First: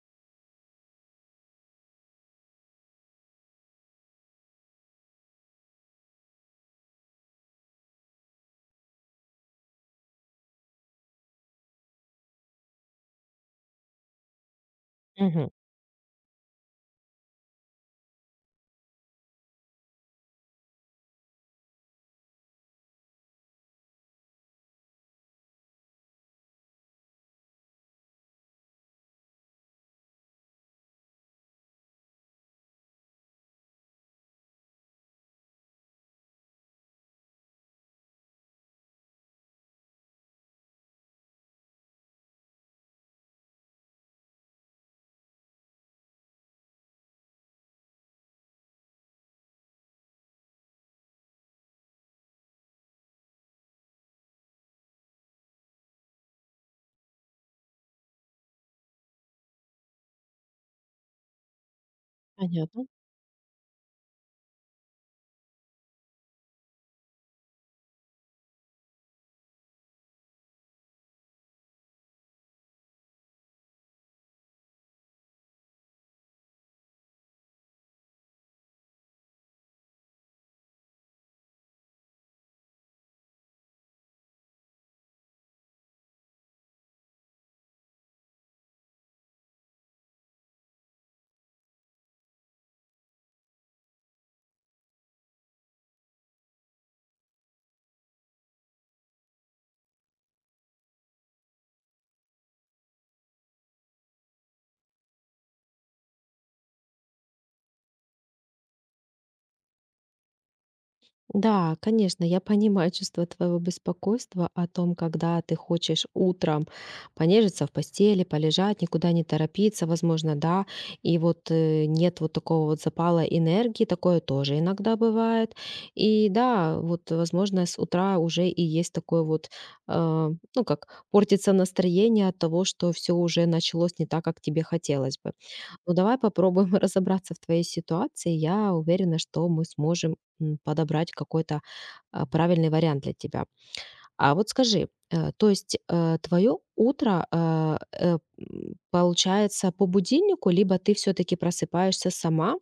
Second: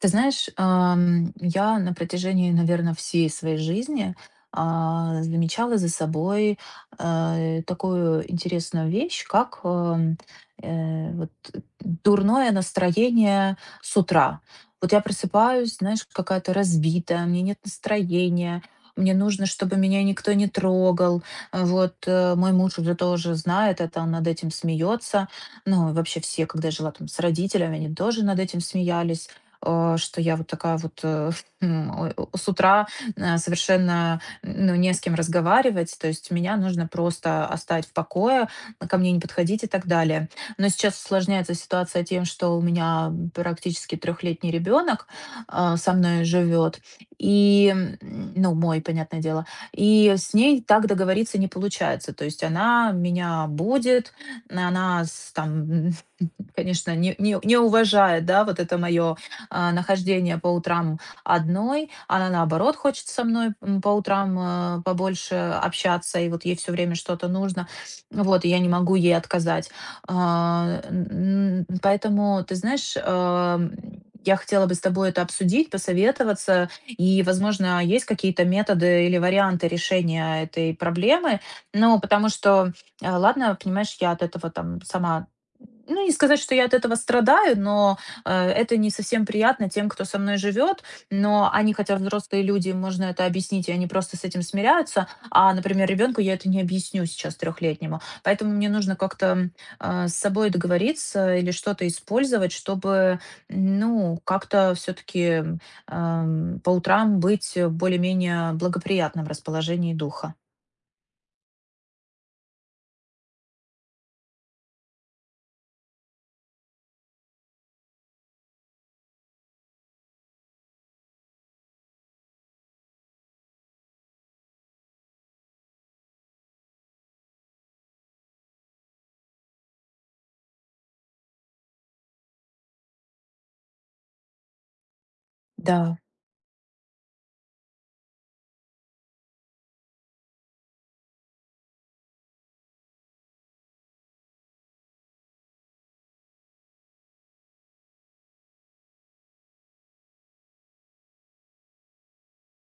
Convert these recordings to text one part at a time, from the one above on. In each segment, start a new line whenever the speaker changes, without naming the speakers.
Ты знаешь, я на протяжении, наверное, всей своей жизни, замечала за собой, такую интересную вещь, как, вот, дурное настроение с утра. Вот я
Мгм.
просыпаюсь, знаешь, какая-то разбитая, мне нет настроения, мне нужно, чтобы меня никто не трогал. А вот, мой муж уже тоже знает это, он над этим смеется. Ну, и вообще все, когда я жила там с родителями, они тоже над этим смеялись, что я вот такая вот, с утра совершенно, ну, не с кем разговаривать, то есть меня нужно просто оставить в покое, ко мне не подходить и так далее. Но сейчас усложняется ситуация тем, что у меня практически трехлетний ребенок со мной живет, и, ну, мой, понятное дело, и с ней так договориться не получается, то есть она меня будет, она там, конечно, не уважает, да, вот это мое, нахождение по утрам одной. Она, наоборот,
Понятно.
хочет со мной, по утрам побольше общаться, и вот ей все время что-то нужно. Вот, и я не могу ей отказать. Поэтому, ты знаешь, я хотела бы с тобой это обсудить, посоветоваться, и, возможно, есть какие-то методы или варианты решения этой проблемы. Ну, потому что, ладно, понимаешь, я от этого там сама, ну, не сказать, что я от этого страдаю, но это не совсем приятно тем, кто со мной живет, но они, хотя взрослые люди, им можно это объяснить, и они просто с этим смиряются. А, например, ребенку я это не объясню сейчас трехлетнему. Поэтому мне нужно как-то, с собой договориться или что-то использовать, чтобы, ну, как-то все-таки по утрам быть в более-менее благоприятном расположении духа.
Да, конечно, я понимаю чувство твоего беспокойства о том, когда ты хочешь утром понежиться в постели, полежать, никуда не торопиться, возможно, да, и вот нет вот такого вот запала энергии, такое тоже иногда бывает. И да, вот, возможно, с утра уже и есть такое вот, э, ну как, портится настроение от того, что все уже началось не так, как тебе хотелось бы. Ну
Да.
давай попробуем разобраться в твоей ситуации. Я уверена, что мы сможем подобрать какой-то правильный вариант для тебя. А вот скажи, то есть твое утро получается по будильнику, либо ты все-таки просыпаешься сама,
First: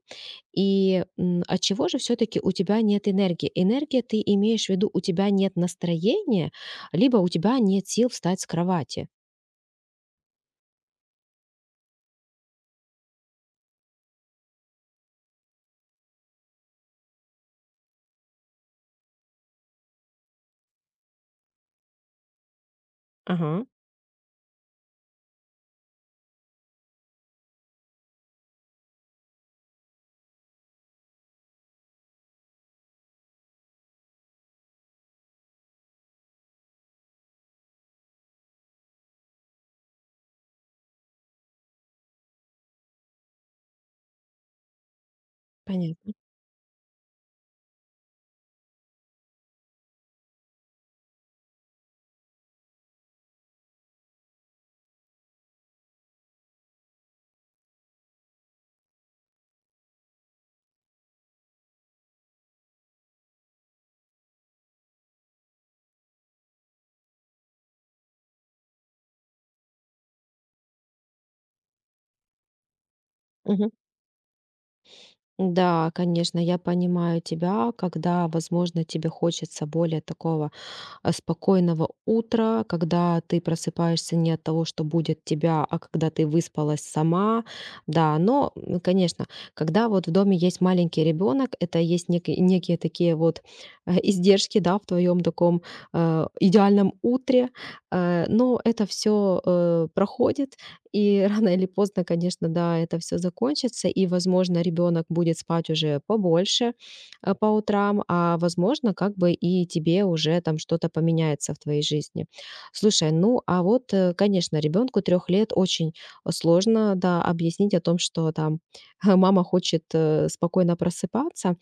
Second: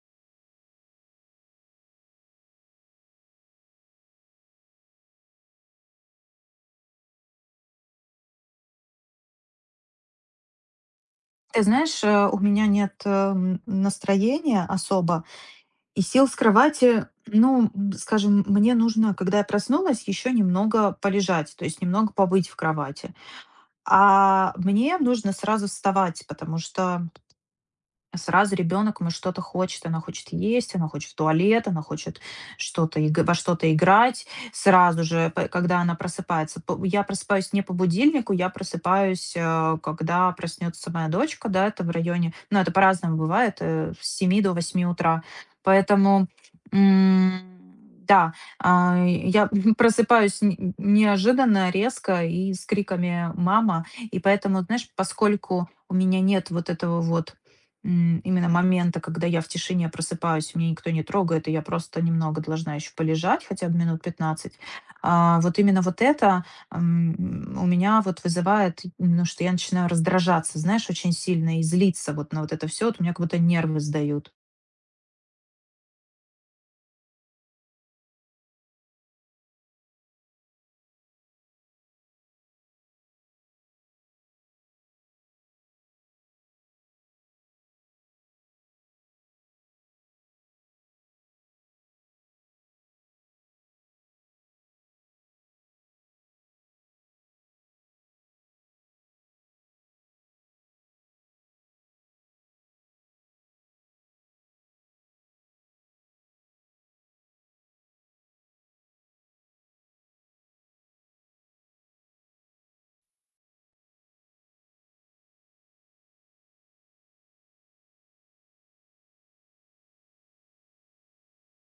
и от чего же все-таки у тебя нет энергии? Энергия ты имеешь в виду, у тебя нет настроения, либо у тебя нет сил встать с кровати.
Ты знаешь, у меня нет, настроения особо. И сел с кровати, ну, скажем, мне нужно, когда я проснулась, еще немного полежать, то есть немного побыть в кровати.
Ага,
А мне нужно сразу вставать, потому что сразу ребенок ему что-то хочет. Она хочет есть, она хочет в туалет, она хочет что-то иг во что-то играть. Сразу же, п когда она просыпается, п я просыпаюсь не по будильнику, я просыпаюсь, когда проснется моя дочка, да, это в районе, ну, это по-разному бывает, с 7 до 8 утра.
понятно.
Поэтому, м, да, я просыпаюсь н неожиданно, резко и с криками «мама». И поэтому, знаешь, поскольку у меня нет вот этого вот, именно момента, когда я в тишине просыпаюсь, меня никто не трогает, и я просто немного должна еще полежать, хотя бы минут 15. А вот именно вот это, у меня вот вызывает, ну, что я начинаю раздражаться, знаешь, очень сильно и злиться вот на вот это все. Вот у меня как будто
Мгм.
нервы сдают.
Да, конечно, я понимаю тебя, когда, возможно, тебе хочется более такого спокойного утра, когда ты просыпаешься не от того, что будет тебя, а когда ты выспалась сама. Да, но, конечно, когда вот в доме есть маленький ребенок, это есть некие такие вот издержки, да, в твоем таком идеальном утре. Но это все проходит, и рано или поздно, конечно, да, это все закончится, и, возможно, ребенок будет спать уже побольше, по утрам, а возможно, как бы и тебе уже там что-то поменяется в твоей жизни. Слушай, ну а вот, конечно, ребенку 3 лет очень сложно, да, объяснить о том, что там мама хочет спокойно просыпаться,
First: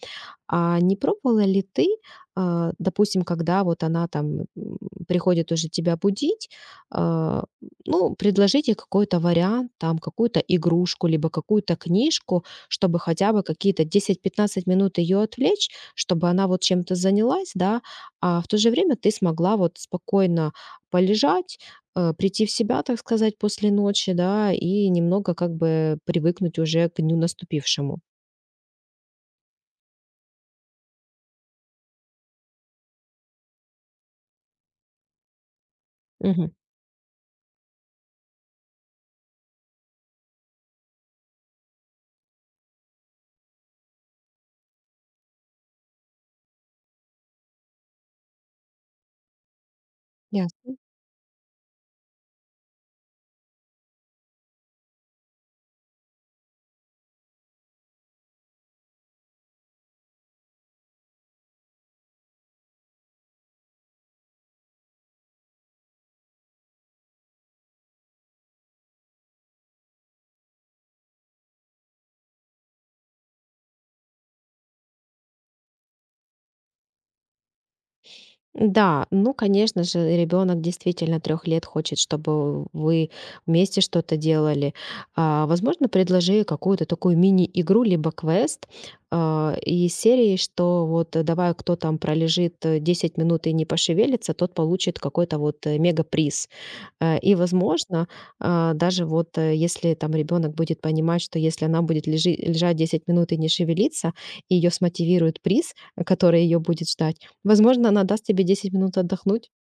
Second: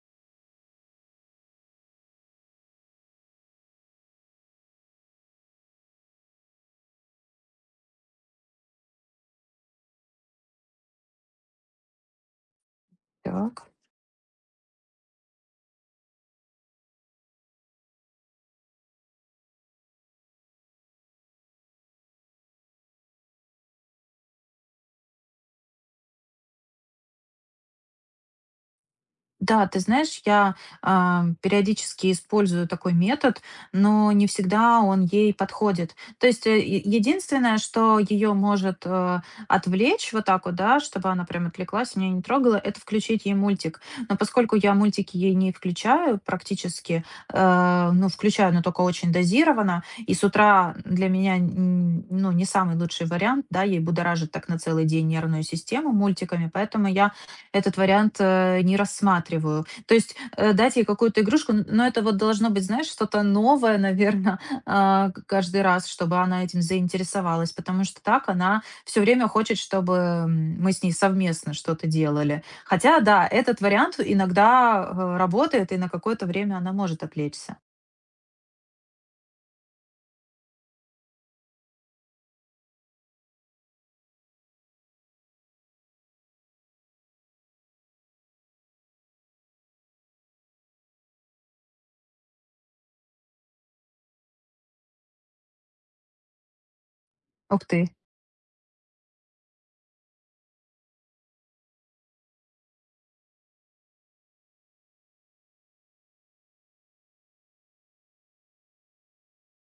а не пробовала ли ты, допустим, когда вот она там приходит уже тебя будить, а, ну, предложить ей какой-то вариант, там, какую-то игрушку, либо какую-то книжку, чтобы хотя бы
Так.
какие-то 10-15 минут ее отвлечь, чтобы она вот чем-то занялась, да, а в то же время ты смогла вот спокойно полежать, прийти в себя, так сказать, после ночи, да, и немного как бы привыкнуть уже к дню наступившему.
Да, ты знаешь, я, периодически использую такой метод, но не всегда он ей подходит. То есть,
Мгм.
единственное, что ее может, отвлечь вот так вот, да, чтобы она прям отвлеклась, меня не трогала, это включить ей мультик. Но поскольку я мультики ей не включаю практически, ну, включаю, но только очень дозированно, и с утра
Ясно.
для меня, ну, не самый лучший вариант, да, ей будоражит так на целый день нервную систему мультиками, поэтому я этот вариант, не рассматриваю. То есть, дать ей какую-то игрушку, н но это вот должно быть, знаешь, что-то новое, наверное, каждый раз, чтобы она этим заинтересовалась, потому что так она все время хочет, чтобы, мы с ней совместно что-то делали. Хотя, да, этот вариант иногда, работает, и на какое-то время она может отвлечься.
Да, ну, конечно же, ребенок действительно 3 лет хочет, чтобы вы вместе что-то делали. Возможно, предложи какую-то такую мини-игру либо квест, из серии, что вот, давай, кто там пролежит, 10 минут и не пошевелится, тот получит какой-то вот, мегаприз. И,
Ух ты.
возможно, даже вот, если там ребенок будет понимать, что если она будет лежи лежать 10 минут и не шевелиться, ее смотивирует приз, который ее будет ждать. Возможно, она даст тебе 10 минут отдохнуть.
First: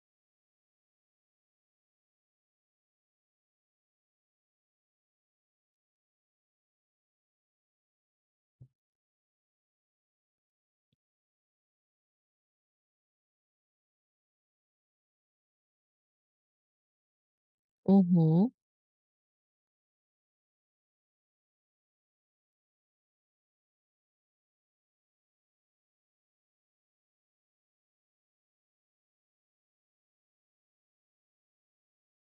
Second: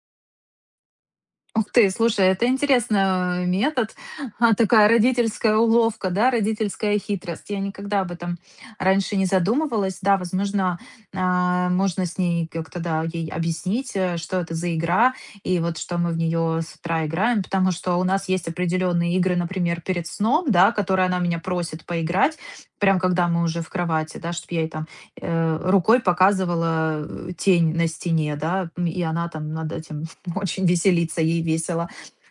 Ух ты, слушай, это интересный, метод. А, такая родительская уловка, да, родительская хитрость. Я никогда об этом раньше не задумывалась. Да, возможно, можно с ней как-то, да, ей объяснить, что это за игра и вот что мы в нее с утра играем, потому что у нас есть
Угу.
определенные игры, например, перед сном, да, которые она меня просит поиграть, прям когда мы уже в кровати, да, чтобы я ей там, рукой показывала, тень на стене, да, и она там над этим очень веселиться, ей весело,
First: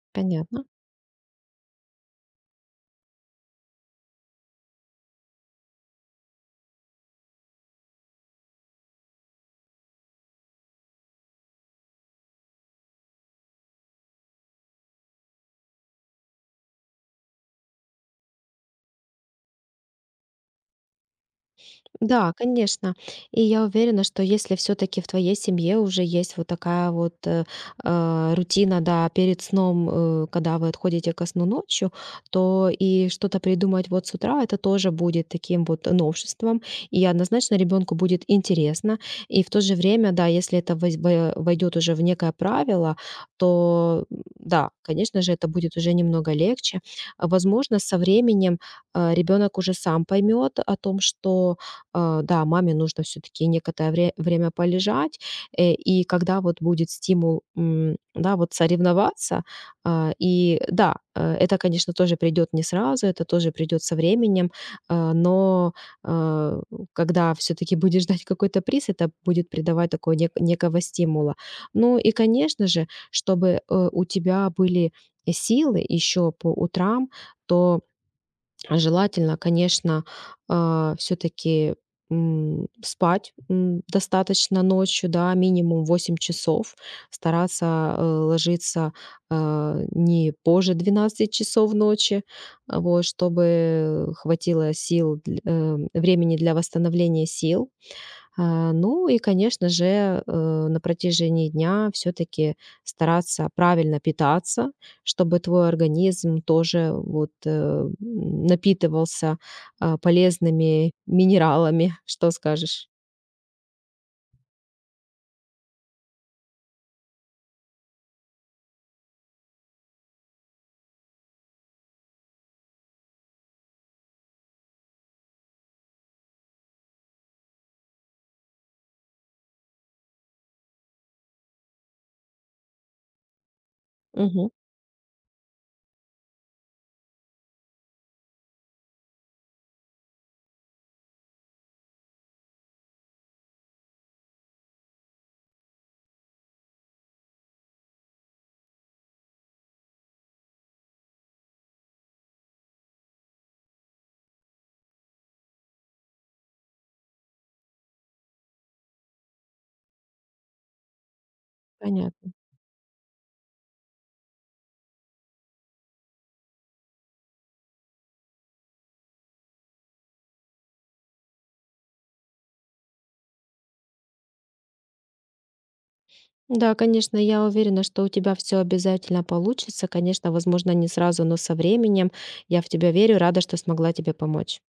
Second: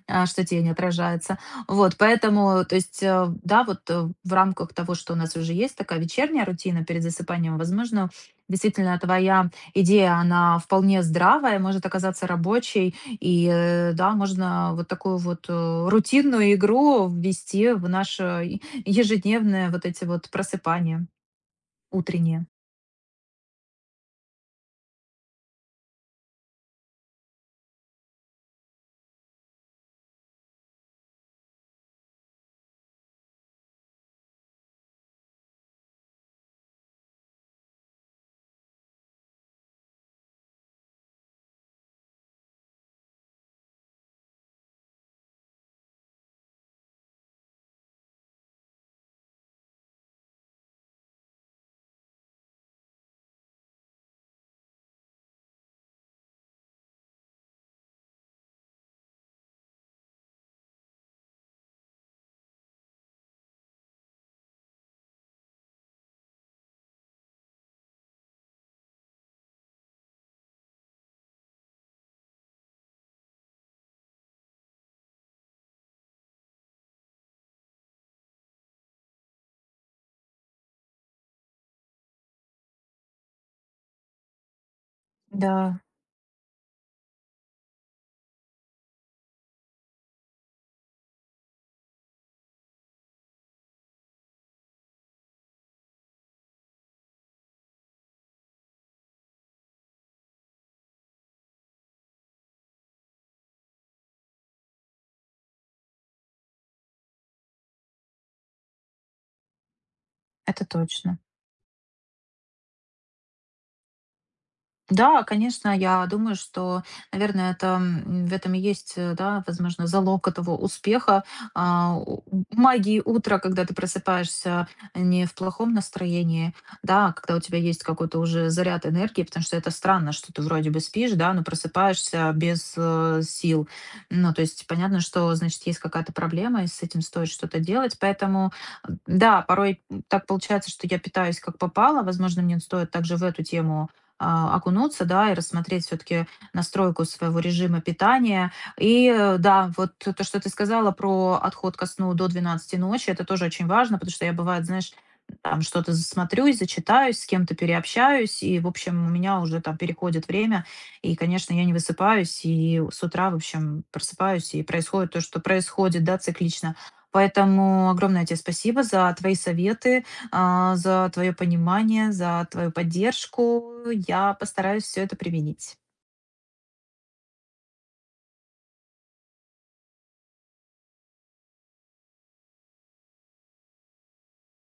что
Понятно.
тень отражается. Вот, поэтому, то есть, да, вот, в рамках того, что у нас уже есть такая вечерняя рутина перед засыпанием, возможно, действительно твоя идея, она вполне здравая, может оказаться рабочей, и, да, можно вот такую вот, рутинную игру ввести в наше, ежедневное вот эти вот просыпания
Да,
утренние.
конечно. И я уверена, что если все таки в твоей семье уже есть вот такая вот, рутина, да, перед сном, когда вы отходите ко сну ночью, то и что-то придумать вот с утра- это тоже будет таким вот новшеством, и однозначно ребенку будет интересно. И в то же время, да, если это войдет уже в некое правило, то, да, конечно же, это будет уже немного легче. Возможно, со временем, ребенок уже сам поймет о том, что да, маме нужно все таки некоторое время полежать, и когда вот будет стимул, да, вот соревноваться, и да, это, конечно, тоже придет не сразу, это тоже придет со временем, но, а, когда все таки будешь ждать какой-то приз, это будет придавать такого некого стимула. Ну и, конечно же, чтобы, у тебя были силы еще по утрам, то желательно, конечно, все таки спать, достаточно ночью, да,
Да,
минимум 8 часов. Стараться, ложиться, не позже 12 часов ночи, вот, чтобы хватило сил времени для восстановления сил. Ну и, конечно же, на протяжении дня все таки стараться правильно питаться, чтобы твой организм тоже вот, напитывался,
это
полезными
точно.
минералами. Что скажешь?
Да, конечно, я думаю, что, наверное, это, в этом и есть, да, возможно, залог этого успеха, магии утра, когда ты просыпаешься не в плохом настроении, да, а когда у тебя есть какой-то уже заряд энергии, потому что это странно, что ты вроде бы спишь, да, но просыпаешься без, сил. Ну, то
Мгм.
есть понятно, что, значит, есть какая-то проблема, и с этим стоит что-то делать, поэтому, да, порой так получается, что я питаюсь как попало, возможно, мне стоит также в эту тему, окунуться, да, и рассмотреть все-таки настройку своего режима питания. И, да, вот то, что ты сказала про отход ко сну до 12 ночи, это тоже очень важно, потому что я бывает, знаешь, там что-то засмотрюсь, зачитаюсь, с кем-то переобщаюсь, и, в общем, у меня уже там переходит время, и, конечно, я не
Понятно.
высыпаюсь, и с утра, в общем, просыпаюсь, и происходит то, что происходит, да, циклично. Поэтому огромное тебе спасибо за твои советы, за твое понимание, за твою поддержку. Я постараюсь все это применить.
Да, конечно, я уверена, что у тебя все обязательно получится. Конечно, возможно, не сразу, но со временем. Я в тебя верю, рада, что смогла тебе помочь.